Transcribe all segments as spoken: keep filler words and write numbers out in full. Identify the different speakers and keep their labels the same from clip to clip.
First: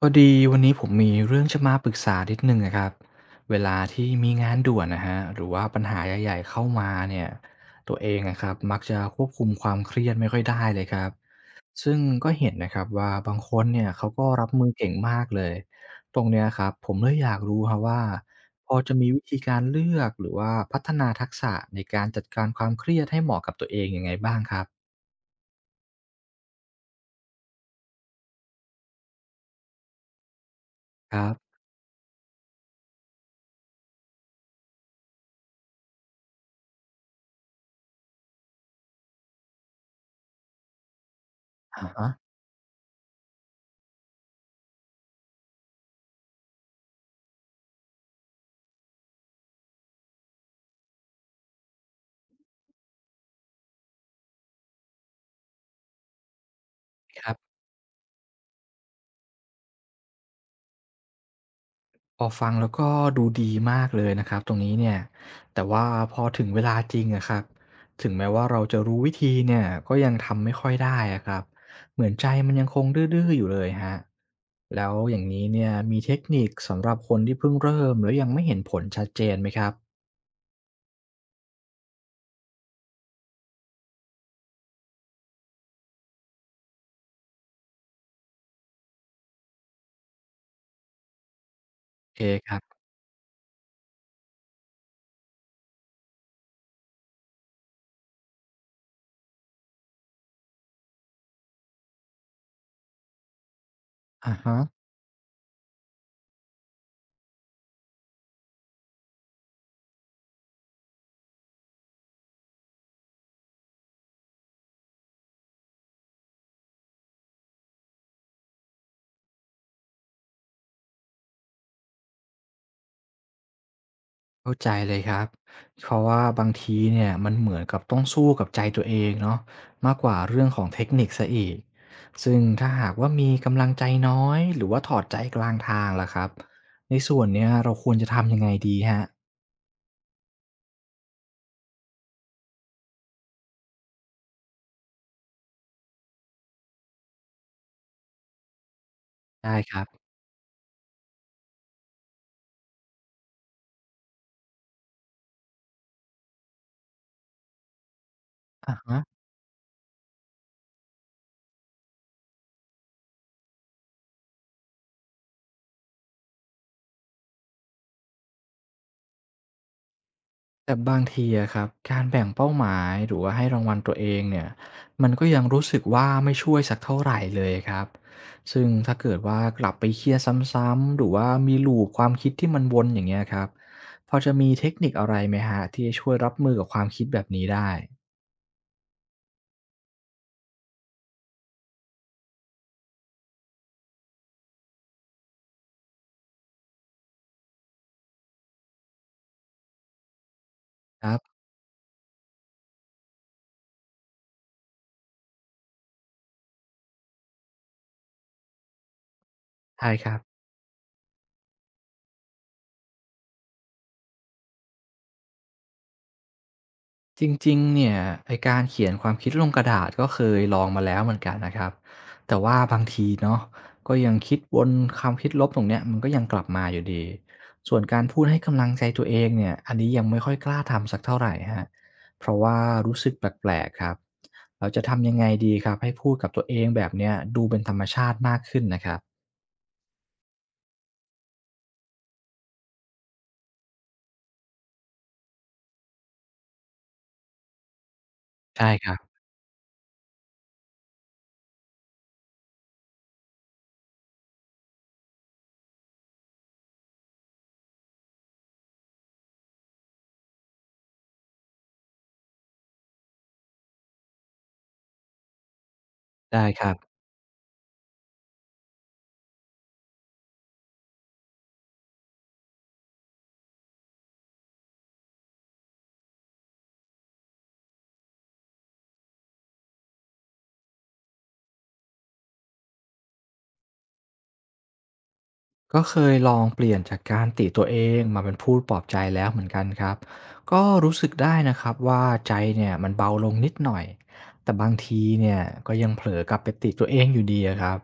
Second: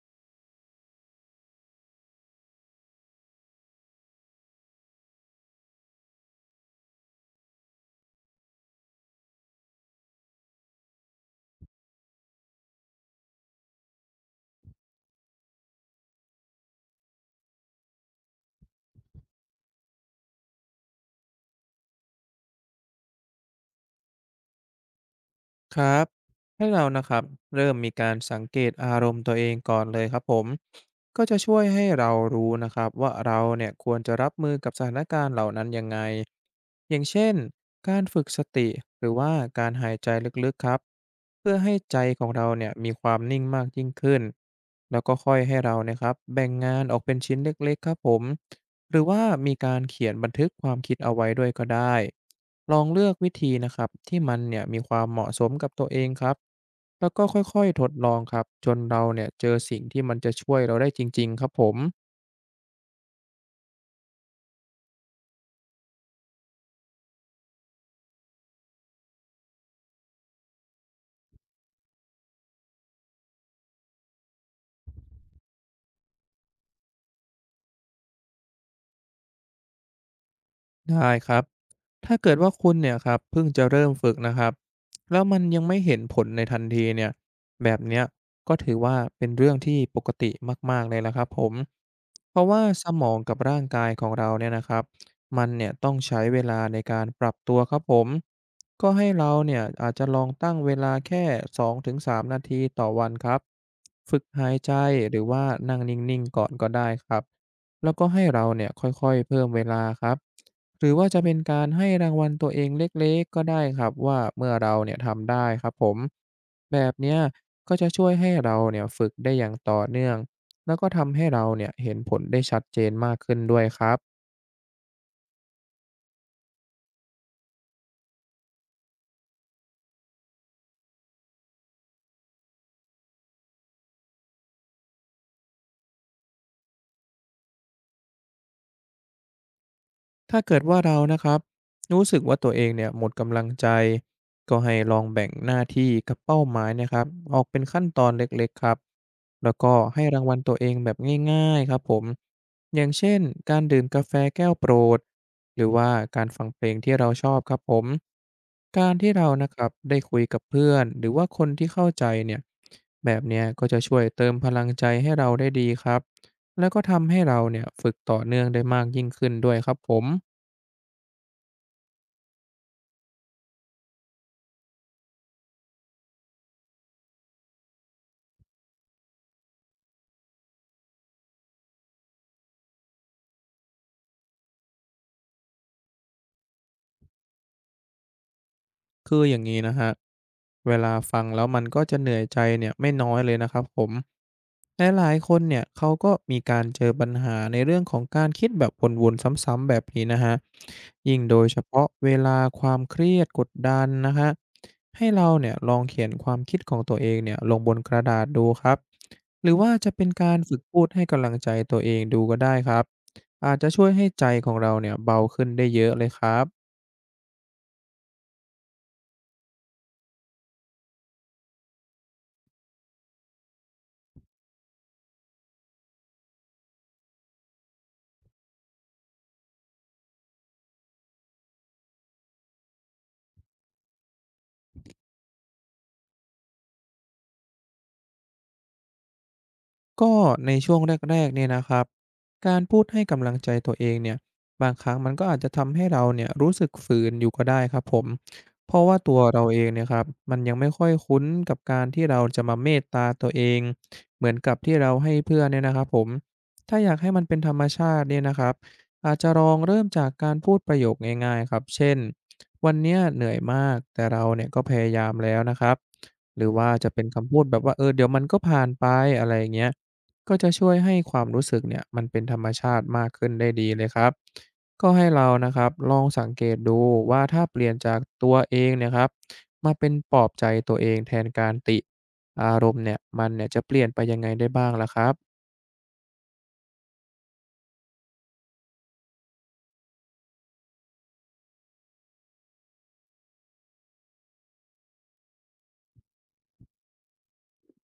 Speaker 1: พอดีวันนี้ผมมีเรื่องจะมาปรึกษานิดหนึ่งนะครับเวลาที่มีงานด่วนนะฮะหรือว่าปัญหาใหญ่ๆเข้ามาเนี่ยตัวเองนะครับมักจะควบคุมความเครียดไม่ค่อยได้เลยครับซึ่งก็เห็นนะครับว่าบางคนเนี่ยเขาก็รับมือเก่งมากเลยตรงเนี้ยครับผมเลยอยากรู้ครับว่าพอจะมีวิธีการเลือกหรือว่าพัฒนาทักษะในการจัดการความเครียดให้เหมาะกับตัวเองยังไงบ้างครับ
Speaker 2: ครับให้เรานะครับเริ่มมีการสังเกตอารมณ์ตัวเองก่อนเลยครับผม
Speaker 1: ค
Speaker 2: ก็
Speaker 1: รับ
Speaker 2: จะช่วยให้เรารู้นะครับว่าเราเนี่ยควรจะรับมือกับสถานการณ์เหล่านั้นยังไงอย่างเช่นการฝึกสติหรือว่าการหายใจลึกๆครับเพื่อให้
Speaker 1: อะ
Speaker 2: ใจ
Speaker 1: ฮะ
Speaker 2: ของเราเนี่ยมีความนิ่งมากยิ่งขึ้นแล้วก็ค่อยให้เรานะครับแบ่งงานออกเป็นชิ้นเล็กๆครับผม หรือว่ามีการเขียนบันทึกความคิดเอาไว้ด้วยก็ได้ลองเลือกวิธีนะครับที่มันเนี่ยมีความเหมาะสมกับตัวเองครับแล้วก็
Speaker 1: ครับ
Speaker 2: ค่อยๆทดลองครับจนเราเนี่ยเจอสิ่งที่มันจะช่วยเราได้จริงๆครับผม
Speaker 1: พอฟังแล้วก็ดูดีมากเลยนะครับตรงนี้เนี่ยแต่ว่าพอถึงเวลาจริงอะครับถึงแม้ว่าเราจะรู้วิธีเนี่ยก็ยังทำไม่ค่อยได้อะครับเหมือนใจมันยังคงดื้อๆอยู่เลยครับแล้วอย่างนี้เนี่ยมีเทคนิคสำหรับคนที่เพิ่งเริ่มแล้วยังไม่เห็นผลชัดเจนไหมครับ
Speaker 2: ได้ครับถ้าเกิดว่าคุณเนี่ยครับเพิ่งจะเริ่มฝึกนะครับแล้วมันยังไม่เห็นผลในทันทีเนี่ยแบบเนี้ยก็ถือว่าเป็นเรื่องที่ปกติมากๆเลยละครับผม
Speaker 1: โอเค
Speaker 2: เพราะ
Speaker 1: ครั
Speaker 2: ว่า
Speaker 1: บ
Speaker 2: สมองกับร่างกายของเราเนี่ยนะครับมันเนี่ยต้องใช้เวลาในการปรับตัวครับผมก็ให้เราเนี่ยอาจจะลองตั้งเวลาแค่สสองงถึงสามนาทีต่อวันครับฝึก
Speaker 1: อะ
Speaker 2: หาย
Speaker 1: ฮะ
Speaker 2: ใจหรือว่านั่งนิ่งๆก่อนก็ได้ครับแล้วก็ให้เราเนี่ยค่อยๆเพิ่มเวลาครับ หรือว่าจะเป็นการให้รางวัลตัวเองเล็กๆก็ได้ครับว่าเมื่อเราเนี่ยทำได้ครับผมแบบเนี้ยก็จะช่วยให้เราเนี่ยฝึกได้อย่างต่อเนื่องแล้วก็ทำให้เราเนี่ยเห็นผลได้ชัดเจนมากขึ้นด้วยครับ
Speaker 1: เข้าใจเลยครับเพราะว่าบางทีเนี่ยมันเหมือนกับต้องสู้กับใจตัวเองเนาะมากกว่าเรื่องของเทคนิคซะอีกซึ่งถ้าหากว่ามีกำลังใจน้อยหรือว่าถอดใจกลางทางล่ะครับในส่วนเนี้ยเราควรจะทำยังไงดีฮะ
Speaker 2: ถ้าเกิดว่าเรานะครับรู้สึกว่าตัวเองเนี่ยหมดกำลังใจก็ให้ลองแบ่งหน้าที่กับเป้าหมายนะครับออกเป็นขั้นตอนเล็กๆครับแล้ว
Speaker 1: ได้
Speaker 2: ก็
Speaker 1: ครับ
Speaker 2: ให้รางวัลตัวเองแบบง่ายๆครับผมอย่างเช่นการดื่มกาแฟแก้วโปรดหรือว่าการฟังเพลงที่เราชอบครับผม
Speaker 1: อ
Speaker 2: การ
Speaker 1: ะ
Speaker 2: ที่เรานะครับได้คุยกับเพื่อนหรือว่าคนที่เข้าใจเนี่ยแบบเนี้ยก็จะช่วยเติมพลังใจให้เราได้ดีครับแล้วก็ทำให้เราเนี่ยฝึกต่อเนื่องได้มากยิ่งขึ้นด้วยครับผม
Speaker 1: แต่บางทีอะครับการแบ่งเป้าหมายหรือว่าให้รางวัลตัวเองเนี่ยมันก็ยังรู้สึกว่าไม่ช่วยสักเท่าไหร่เลยครับซึ่งถ้าเกิดว่ากลับไปเครียดซ้ำๆหรือว่ามีหล o p ความคิดที่มันวนอย่างเงี้ยครับพอจะมีเทคนิคอะไรไหมฮะที่จะช่วยรับมือกับความคิดแบบนี้ได้
Speaker 2: คืออย่างนี้นะคะเวลาฟังแล้วมันก็จะเหนื่อยใจเนี่ยไม่น้อยเลยนะครับผมหลายๆคนเนี่ยเขาก็มีการเจอปัญหาในเรื่องของการคิดแบบวนๆซ้ำๆแบบนี้นะฮะ
Speaker 1: ครั
Speaker 2: ยิ่ง
Speaker 1: บ
Speaker 2: โดยเฉพาะเวลาความเครียดกดดันนะคะ ให้เราเนี่ยลองเขียนความคิดของตัวเองเนี่ยลงบนกระดาษดูครับ หรือว่าจะ
Speaker 1: ใช่
Speaker 2: เป็
Speaker 1: ค
Speaker 2: น
Speaker 1: รับ
Speaker 2: การฝึกพูดให้กำลังใจตัวเองดูก็ได้ครับ อาจจะช่วยให้ใจของเราเนี่ยเบาขึ้นได้เยอะเลยครับ
Speaker 1: จริงๆเนี่ยไอ้การเขียนความคิดลงกระดาษก็เคยลองมาแล้วเหมือนกันนะครับ แต่ว่าบางทีเนาะก็ยังคิดวนความคิดลบตรงเนี้ยมันก็ยังกลับมาอยู่ดีส่วนการพูดให้กำลังใจตัวเองเนี่ยอันนี้ยังไม่ค่อยกล้าทำสักเท่าไรครับเพราะว่ารู้สึกแปลกๆครับ เราจะทำยังไงดีครับให้พูดกับตัวเองแบบเนี้ยดูเป็นธรรมชาติมากขึ้นนะครับ
Speaker 2: ก็ในช่วงแรกๆเนี่ยนะครับการพูดให้กำลังใจตัวเองเนี่ยบางครั้งมันก็อาจจะทำให้เราเนี่ยรู้สึกฝืนอยู่ก็ได้ครับผม
Speaker 1: ใช่
Speaker 2: เพราะ
Speaker 1: ครั
Speaker 2: ว่า
Speaker 1: บ
Speaker 2: อตัวเราเองเนี่ยครับมันยังไม่ค่อยคุ้นกับการที่เราจะมาเมตตาตัวเองเหมือนกับที่เราให้เพื่อนเนี่ยนะครับผมถ้าอยากให้มันเป็นธรรมชาติเนี่ยนะครับอาจจะลองเริ่มจากการพูดประโยคง่ายๆครับเช่นวันเนี้ยเหนื่อยมากแต่เราเนี่ยก็พยายามแล้วนะครับห
Speaker 1: ได้
Speaker 2: รือ
Speaker 1: ค
Speaker 2: ว่า
Speaker 1: รับ
Speaker 2: จะเป็นคำพูดแบบว่าเออเดี๋ยวมันก็ผ่านไปอะไรอย่างเงี้ย ก็จะช่วยให้ความรู้สึกเนี่ยมันเป็นธรรมชาติมากขึ้นได้ดีเลยครับก็ให้เรานะครับลองสังเกตดูว่าถ้าเปลี่ยนจากตัวเองเนี่ยครับมาเป็นปลอบใจตัวเองแทนการติอารมณ์เนี่ยมันเนี่ยจะเปลี่ยนไปยังไงได้บ้างล่ะครับ
Speaker 1: ก็เคยลองเปลี่ยนจากการติตัวเองมาเป็นพูดปลอบใจแล้วเหมือนกันครับก็รู้สึกได้นะครับว่าใจเนี่ยมันเบาลงนิดหน่อยแต่บางทีเนี่ยก็ยังเผลอกลับไปติตัวเองอยู่ดีอะครับ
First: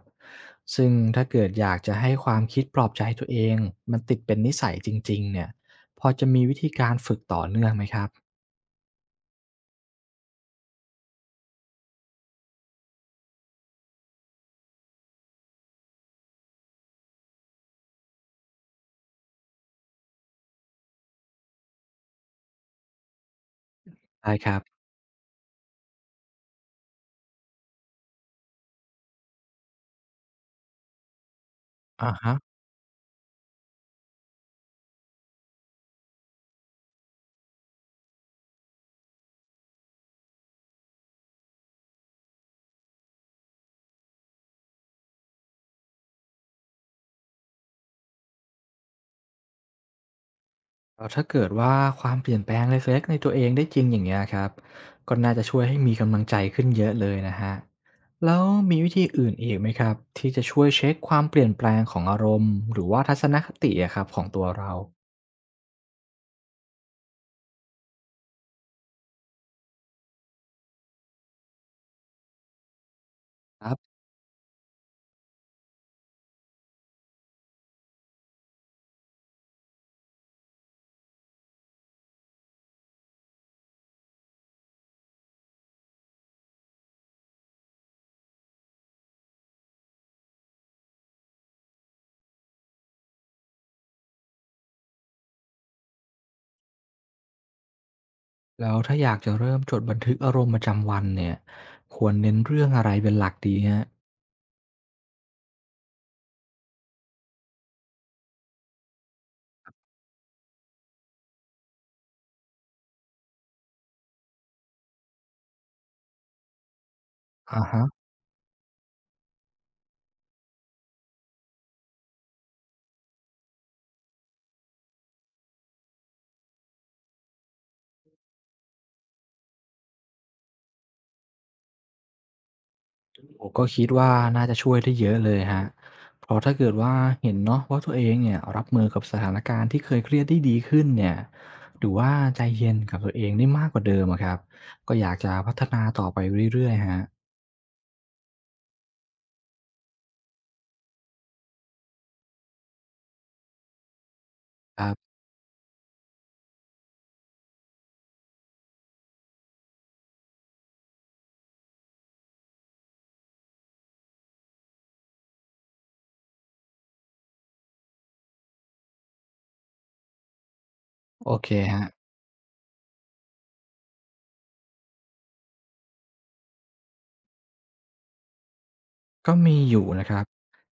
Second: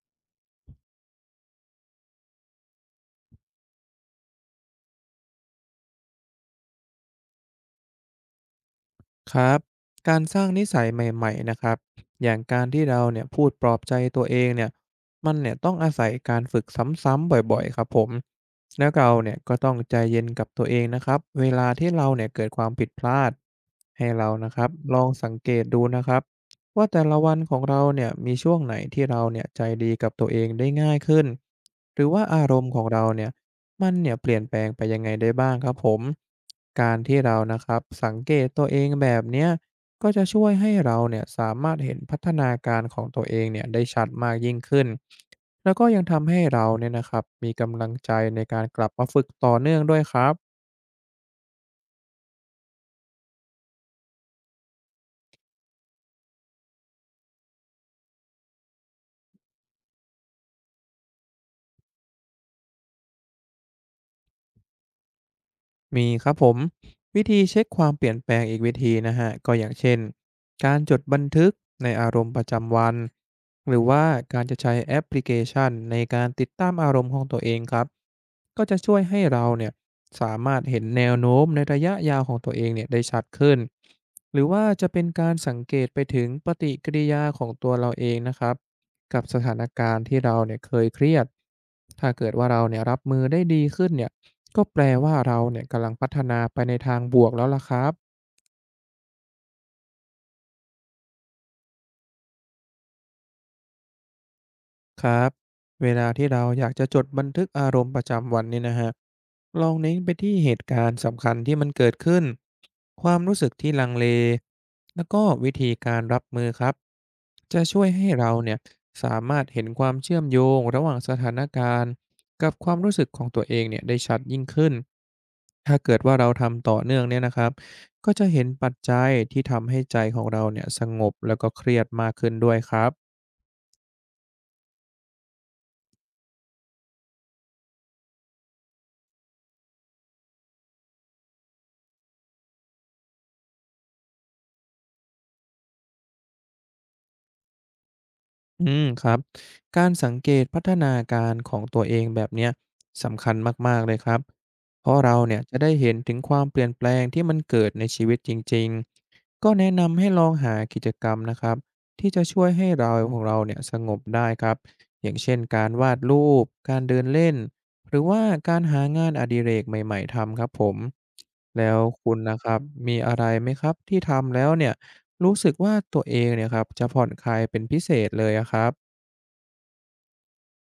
Speaker 1: ซึ่งถ้าเกิดอยากจะให้ความคิดปลอบใจตัวเองมันติดเป็นนิสัยจริงๆเนี่ยพอจะมีวิธีการฝึกต่อเนื่องไหมครับ
Speaker 2: ครับการสร้างนิสัยใหม่ๆนะครับอย่างการที่เราเนี่ยพูดปลอบใจตัวเองเนี่ยมันเนี่ยต้องอาศัยการฝึกซ้ำๆบ่อยๆครับผมแล้วเราเนี่ยก็ต้องใจเย็นกับตัวเองนะครับเวลาที่เราเนี่ยเกิดความผิดพลาดให้เรา
Speaker 1: ได้ค
Speaker 2: นะค
Speaker 1: รับ
Speaker 2: รับลองสังเกตดูนะครับว่าแต่ละวันของเราเนี่ยมีช่วงไหนที่เราเนี่ยใจดีกับตัวเองได้ง่ายขึ้นหรือ
Speaker 1: อ่า
Speaker 2: ว่า
Speaker 1: ฮะ
Speaker 2: อารมณ์ของเราเนี่ย มันเนี่ยเปลี่ยนแปลงไปยังไงได้บ้างครับผมการที่เรานะครับสังเกตตัวเองแบบเนี้ยก็จะช่วยให้เราเนี่ยสามารถเห็นพัฒนาการของตัวเองเนี่ยได้ชัดมากยิ่งขึ้นแล้วก็ยังทำให้เราเนี่ยนะครับมีกำลังใจในการกลับมาฝึกต่อเนื่องด้วยครับ
Speaker 1: แล้วถ้าเกิดว่าความเปลี่ยนแปลงเล็กๆในตัวเองได้จริงอย่างเงี้ยครับก็น่าจะช่วยให้มีกำลังใจขึ้นเยอะเลยนะฮะแล้วมีวิธีอื่นอีกไหมครับที่จะช่วยเช็คความเปลี่ยนแปลงของอารมณ์หรือว่าทัศนคติอะครับของตัวเรา
Speaker 2: มีครับผมวิธีเช็คความเปลี่ยนแปลงอีกวิธีนะฮะก็อย่างเช่นการจดบันทึกในอารมณ์ประจำวัน
Speaker 1: ค
Speaker 2: ห
Speaker 1: รั
Speaker 2: รือ
Speaker 1: บ
Speaker 2: ว่าการจะใช้แอปพลิเคชันในการติดตามอารมณ์ของตัวเองครับก็จะช่วยให้เราเนี่ยสามารถเห็นแนวโน้มในระยะยาวของตัวเองเนี่ยได้ชัดขึ้นหรือว่าจะเป็นการสังเกตไปถึงปฏิกิริยาของตัวเราเองนะครับ กับสถานการณ์ที่เราเนี่ยเคยเครียด ถ้าเกิดว่าเราเนี่ยรับมือได้ดีขึ้นเนี่ย ก็แปลว่าเราเนี่ยกำลังพัฒนาไปในทางบวกแล้วล่ะครับ
Speaker 1: แล้วถ้าอยากจะเริ่มจดบันทึกอารมณ์ประจำวันเนี่ยควรเน้นเรื่องอะไรเป็นหลักดีฮะ
Speaker 2: ครับเวลาที่เราอยากจะจดบันทึกอารมณ์ประจำวันเนี่ยนะฮะลองเน้นไปที่เหตุการณ์สำคัญที่มันเกิดขึ้นความรู้สึกที่ลังเลแล้วก็วิธีการรับมือครับจะ
Speaker 1: อะ
Speaker 2: ช่
Speaker 1: ฮะ
Speaker 2: วยให้เราเนี่ยสามารถเห็นความเชื่อมโยงระหว่างสถานการณ์กับความรู้สึกของตัวเองเนี่ยได้ชัดยิ่งขึ้นถ้าเกิดว่าเราทำต่อเนื่องเนี่ยนะครับก็จะเห็นปัจจัยที่ทำให้ใจของเราเนี่ยสงบแล้วก็เครียดมากขึ้นด้วยครับ
Speaker 1: โอ้ก็คิดว่าน่าจะช่วยได้เยอะเลยครับเพราะถ้าเกิดว่าเห็นเนาะว่าตัวเองเนี่ยรับมือกับสถานการณ์ที่เคยเครียดได้ดีขึ้นเนี่ยหรือว่าใจเย็นกับตัวเองได้มากกว่าเดิมอะครับก็อยากจะพัฒนาต่อไปเรื่อยๆฮะ
Speaker 2: อืมครับการสังเกตพัฒนาการของตัวเองแบบเนี้ยสำคัญมากๆเลยครับ
Speaker 1: ค
Speaker 2: เพ
Speaker 1: รั
Speaker 2: ราะ
Speaker 1: บ
Speaker 2: เราเนี่ยจะได้เห็นถึงความเปลี่ยนแปลงที่มันเกิดในชีวิตจริงๆก็แนะนำให้ลองหากิจกรรมนะครับที่จะช่วยให้เราของเราเนี่ยสงบได้ครับอย่างเช่นการวาดรูปการเดินเล่นหรือว่าการหางานอดิเรกใหม่ๆทำครับผม
Speaker 1: โอเค
Speaker 2: แล้
Speaker 1: ค
Speaker 2: ว
Speaker 1: รับ
Speaker 2: คุณนะครับมีอะไรไหมครับที่ทำแล้วเนี่ยรู้สึกว่าตัวเองเนี่ยครับจะผ่อนคลายเป็นพิเศษเลยอะครับ
Speaker 1: ก็มีอยู่นะครับ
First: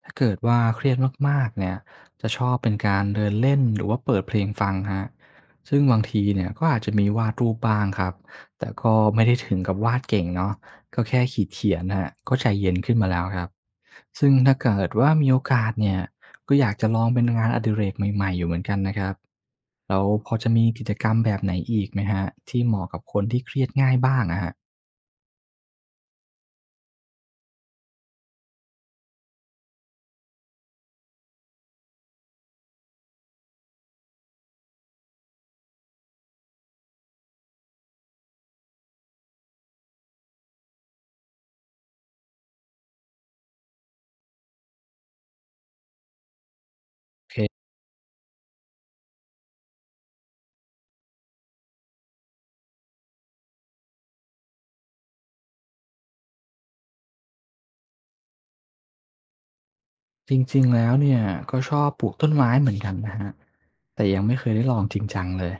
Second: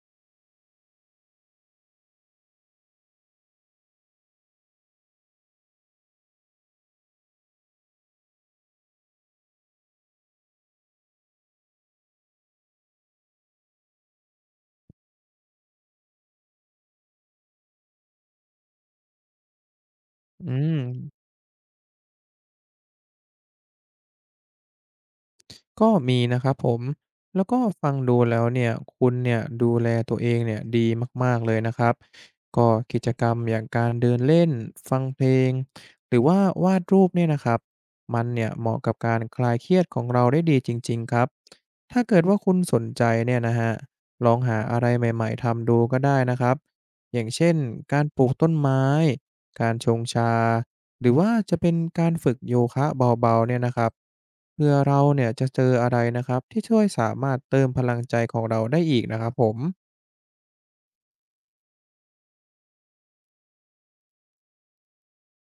Speaker 1: ถ้าเกิดว่าเครียดมากๆเนี่ยจะชอบเป็นการเดินเล่นหรือว่าเปิดเพลงฟังฮะซึ่งบางทีเนี่ยก็อาจจะมีวาดรูปบ้างครับแต่ก็ไม่ได้ถึงกับวาดเก่งเนาะก็แค่ขีดเขียนคะัก็ใจเย็นขึ้นมาแล้วครับซึ่งถ้าเกิดว่ามีโอกาสเนี่ย ก็อยากจะลองเป็นงานอดิเรกใหม่ๆอยู่เหมือนกันนะครับแล้วพอ
Speaker 2: อื
Speaker 1: จะมี
Speaker 2: ม
Speaker 1: กิจกรรมแบบไหนอีกไหมฮรที่เหมาะกับคนที่เครียดง่ายบ้างอะฮะ
Speaker 2: ก็มีนะครับผมแล้วก็ฟังดูแล้วเนี่ยคุณเนี่ยดูแลตัวเองเนี่ยดีมากๆเลยนะครับก็กิจกรรมอย่างการเดินเล่นฟังเพลงหรือว่าวาดรูปเนี่ยนะครับมันเนี่ยเหมาะกับการคลายเครียดของเราได้ดีจริงๆครับถ้าเกิดว่าคุณสนใจเนี่ยนะฮะับลองหาอะไรใหม่ๆทำดูก็ได้นะครับอย่า
Speaker 1: โอ
Speaker 2: ง
Speaker 1: เคร
Speaker 2: เช่นการปลูกต้นไม้การชงชา หรือว่าจะเป็นการฝึกโยคะเบาๆเนี่ยนะครับเพื่อเราเนี่ยจะเจออะไรนะครับที่ช่วยสามารถเติมพลังใจของเราได้อีกนะครับผม
Speaker 1: จริงๆแล้วเนี่ยก็ชอบปลูกต้นไม้เหมือนกันนะครับแต่ยังไม่เคยได้ลองจริงจังเลย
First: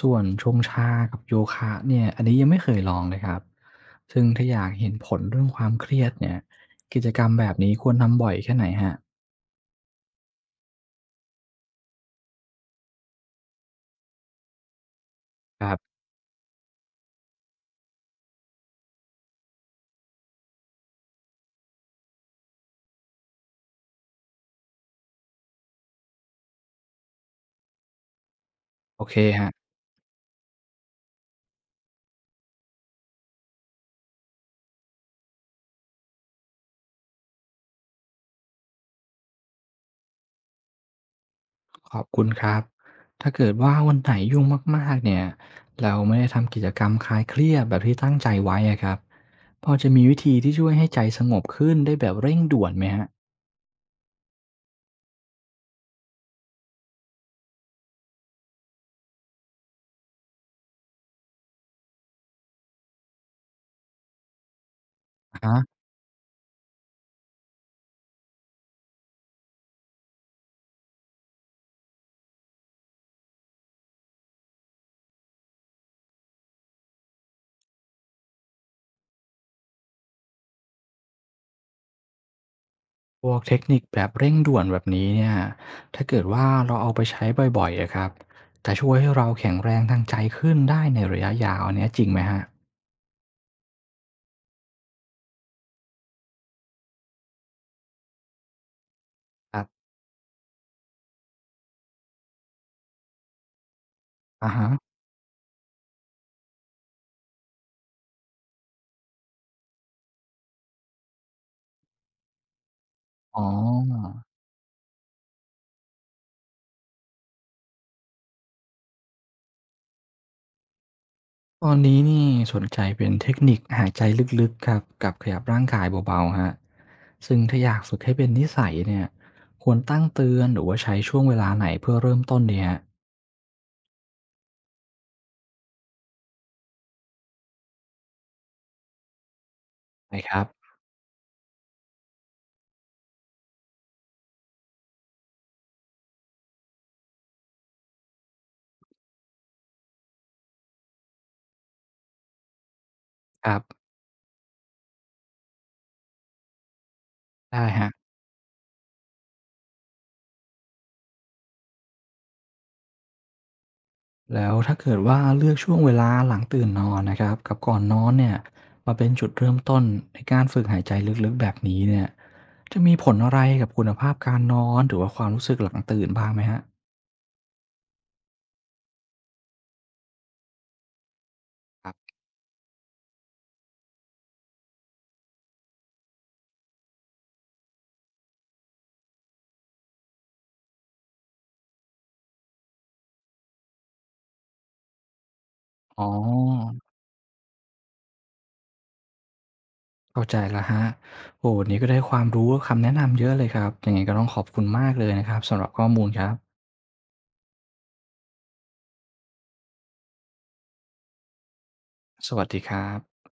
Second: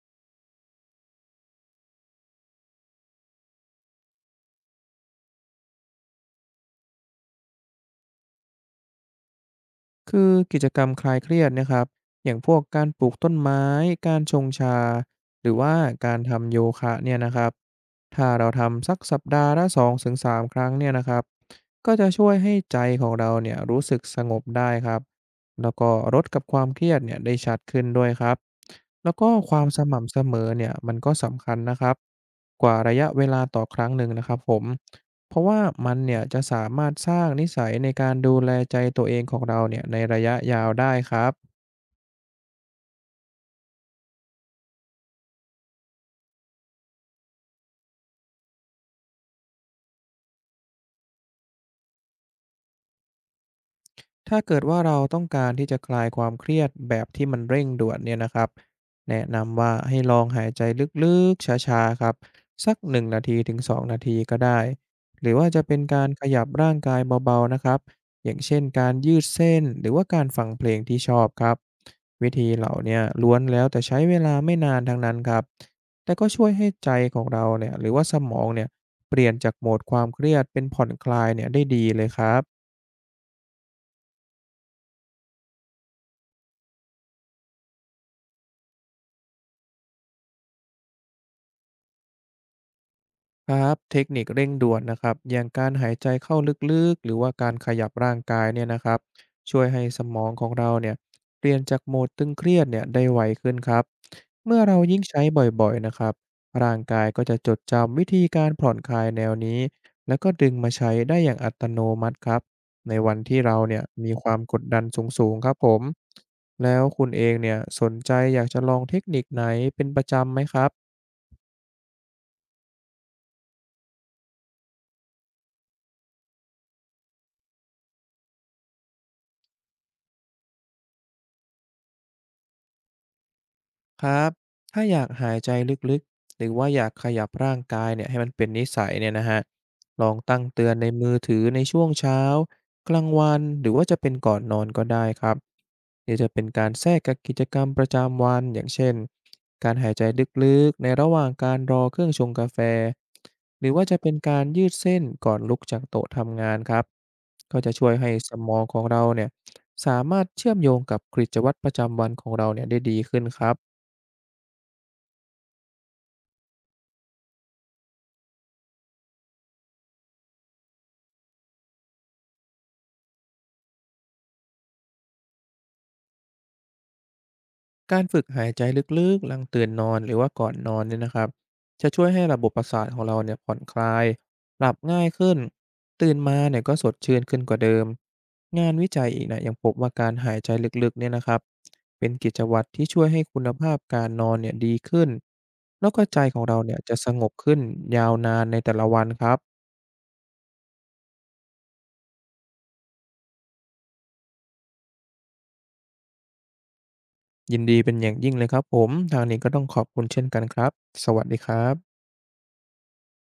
Speaker 1: ส่วนชงชากับโยคะเนี่ยอันนี้ยังไม่เคยลองเลยครับซึ่งถ้าอยากเห็นผลเรื่องความเครียดเนี่ยกิจกรรมแบบนี้ควรทำบ่อยแค่ไหนฮะ
Speaker 2: คือกิจกรรมคลายเครียดนะครับอย่างพวกการปลูกต้นไม้การชงชาหรือ
Speaker 1: ค
Speaker 2: ว่า
Speaker 1: รับ
Speaker 2: การทำโยคะเนี่ยนะครับถ้าเราทำสักสัปดาห์ละสองถึงสามครั้งครั้งเนี่ยนะครับก็จะช่วยให้ใจของเราเนี่ยรู้สึกสงบได้ครับแล้วก็ลดกับความเครียดเนี่ยได้ชัดขึ้นด้วยครับ
Speaker 1: โอ
Speaker 2: แล้
Speaker 1: เค
Speaker 2: วก็
Speaker 1: ครั
Speaker 2: ความ
Speaker 1: บ
Speaker 2: สม่ำเสมอเนี่ยมันก็สำคัญนะครับกว่าระยะเวลาต่อครั้งหนึ่งนะครับผม เพราะว่ามันเนี่ยจะสามารถสร้างนิสัยในการดูแลใจตัวเองของเราเนี่ยในระยะยาวได้ครับ
Speaker 1: ขอบคุณครับถ้าเกิดว่าวันไหนยุ่งมากๆเนี่ยเราไม่ได้ทำกิจกรรมคลายเครียดแบบที่ตั้งใจไว้อะครับพอจะมีวิธีที่ช่วยให้ใจสงบขึ้นได้แบบเร่งด่วนไหมครับ
Speaker 2: ถ้าเกิดว่าเราต้องการที่จะคลายความเครียดแบบที่มันเร่งด่วนเนี่ยนะครับ แนะนำว่าให้ลองหายใจลึกๆช้าๆ ครับสักหนึ่งนาทีนงนาทีถึงสองนาทีนาทีก็ได้ หรือ
Speaker 1: อะ
Speaker 2: ว่า
Speaker 1: ฮะ
Speaker 2: จะเป็นการขยับร่างกายเบาๆ นะครับ อย่างเช่นการยืดเส้นหรือว่าการฟังเพลงที่ชอบครับวิธีเหล่าเนี้ล้วนแล้วแต่ใช้เวลาไม่นานทั้งนั้นครับแต่ก็ช่วยให้ใจของเราเนี่ยหรือว่าสมองเนี่ยเปลี่ยนจากโหมดความเครียดเป็นผ่อนคลายเนี่ยได้ดีเลยครับ
Speaker 1: พวกเทคนิคแบบเร่งด่วนแบบนี้เนี่ยถ้าเกิดว่าเราเอาไปใช้บ่อยๆอะครับจะช่วยให้เราแข็งแรงทางใจขึ้นได้ในระยะยาวอันเนี้ยจริงไหมฮะ
Speaker 2: ครับเทคนิคเร่งด่วนนะครับอย่างการหายใจเข้าลึกๆหรือว่าการขยับร่างกายเนี่ยนะครับ
Speaker 1: ค
Speaker 2: ช่ว
Speaker 1: รั
Speaker 2: ย
Speaker 1: บ
Speaker 2: ให้สมองของเราเนี่ยเปลี่ยนจากโหมดตึงเครียดเนี่ยได้ไวขึ้นครับ
Speaker 1: อะ
Speaker 2: เมื่อ
Speaker 1: ฮะ
Speaker 2: เรายิ่งใช้บ่อยๆนะครับร่างกายก็จะจดจำวิธีการผ่อนคลายแนวนี้แล้วก็ดึงมาใช้ได้อย่างอัตโนมัติครับในวันที่
Speaker 1: อ๋
Speaker 2: เราเนี่ย
Speaker 1: อ
Speaker 2: มีความกดดันสูงๆครับผมแล้วคุณเองเนี่ยสนใจอยากจะลองเทคนิคไหนเป็นประจำไหมครับ
Speaker 1: ตอนนี้นี่สนใจเป็นเทคนิคหายใจลึกๆครับกับขยับร่างกายเบาๆครับซึ่งถ้าอยากฝึกให้เป็นนิสัยเนี่ยควรตั้งเตือนหรือว่าใช้ช่วงเวลาไหนเพื่อเริ่มต้นดีครับ
Speaker 2: ครับถ้าอยากหายใจลึกๆ หรือว่าอยากขยับร่างกายเนี่ยให้มันเป็นนิสัยเนี่ยนะฮะลอง
Speaker 1: ได้ค
Speaker 2: ตั้
Speaker 1: รั
Speaker 2: ง
Speaker 1: บ
Speaker 2: เตือนในมือถือในช่วงเช้ากลางวันหรือว่าจะเป็นก่อนนอนก็ได้ครับหรือจะเป็นการแทรกกับกิจกรรมประจำวันอย่างเช่นการหายใจลึกๆในระหว่างการรอเครื่องชงกาแฟ
Speaker 1: ครั
Speaker 2: หรือว่า
Speaker 1: บ
Speaker 2: จะเป็นการยืดเส้นก่อนลุกจากโต๊ะทำงานครับก็
Speaker 1: ได้
Speaker 2: จะ
Speaker 1: ค
Speaker 2: ช่
Speaker 1: รั
Speaker 2: วย
Speaker 1: บ
Speaker 2: ให้สมองของเราเนี่ยสามารถเชื่อมโยงกับกิจวัตรประจำวันของเราเนี่ยได้ดีขึ้นครับ
Speaker 1: แล้วถ้าเกิดว่าเลือกช่วงเวลาหลังตื่นนอนนะครับกับก่อนนอนเนี่ยมาเป็นจุดเริ่มต้นในการฝึกหายใจลึกๆแบบนี้เนี่ยจะมีผลอะไรกับคุณภาพการนอนหรือว่าความรู้สึกหลังตื่นบ้างไหมฮะ
Speaker 2: การฝึกหายใจลึกๆหลังตื่นนอนหรือว่าก่อนนอนเนี่ยนะครับ
Speaker 1: ค
Speaker 2: จะ
Speaker 1: รั
Speaker 2: ช่วย
Speaker 1: บ
Speaker 2: ให้ระบบประสาทของเราเนี่ยผ่อนคลายหลับง่ายขึ้นตื่นมาเนี่ยก็สดชื่นขึ้นกว่าเดิม งานวิจัยอีกนะยังพบว่าการหายใจลึกๆเนี่ยนะครับเป็นกิจวัตรที่ช่วยให้คุณภาพการนอนเนี่ยดีขึ้น แล้วก็
Speaker 1: อ๋
Speaker 2: ใจของเราเนี่
Speaker 1: อ
Speaker 2: ยจะสงบขึ้นยาวนานในแต่ละวันครับ
Speaker 1: เข้าใจแล้วคโอ้โวันนี้ก็ได้ความรู้คำแนะนำเยอะเลยครับยังไงก็ต้องขอบคุณมากเลยนะครับสำหรับข้อมูลครับ
Speaker 2: ยินดีเป็นอย่างยิ่งเลยครับผมทางนี้ก็ต้องขอบคุณเช่นกันครับสวัสดีครับ
Speaker 1: สวัสดีครับ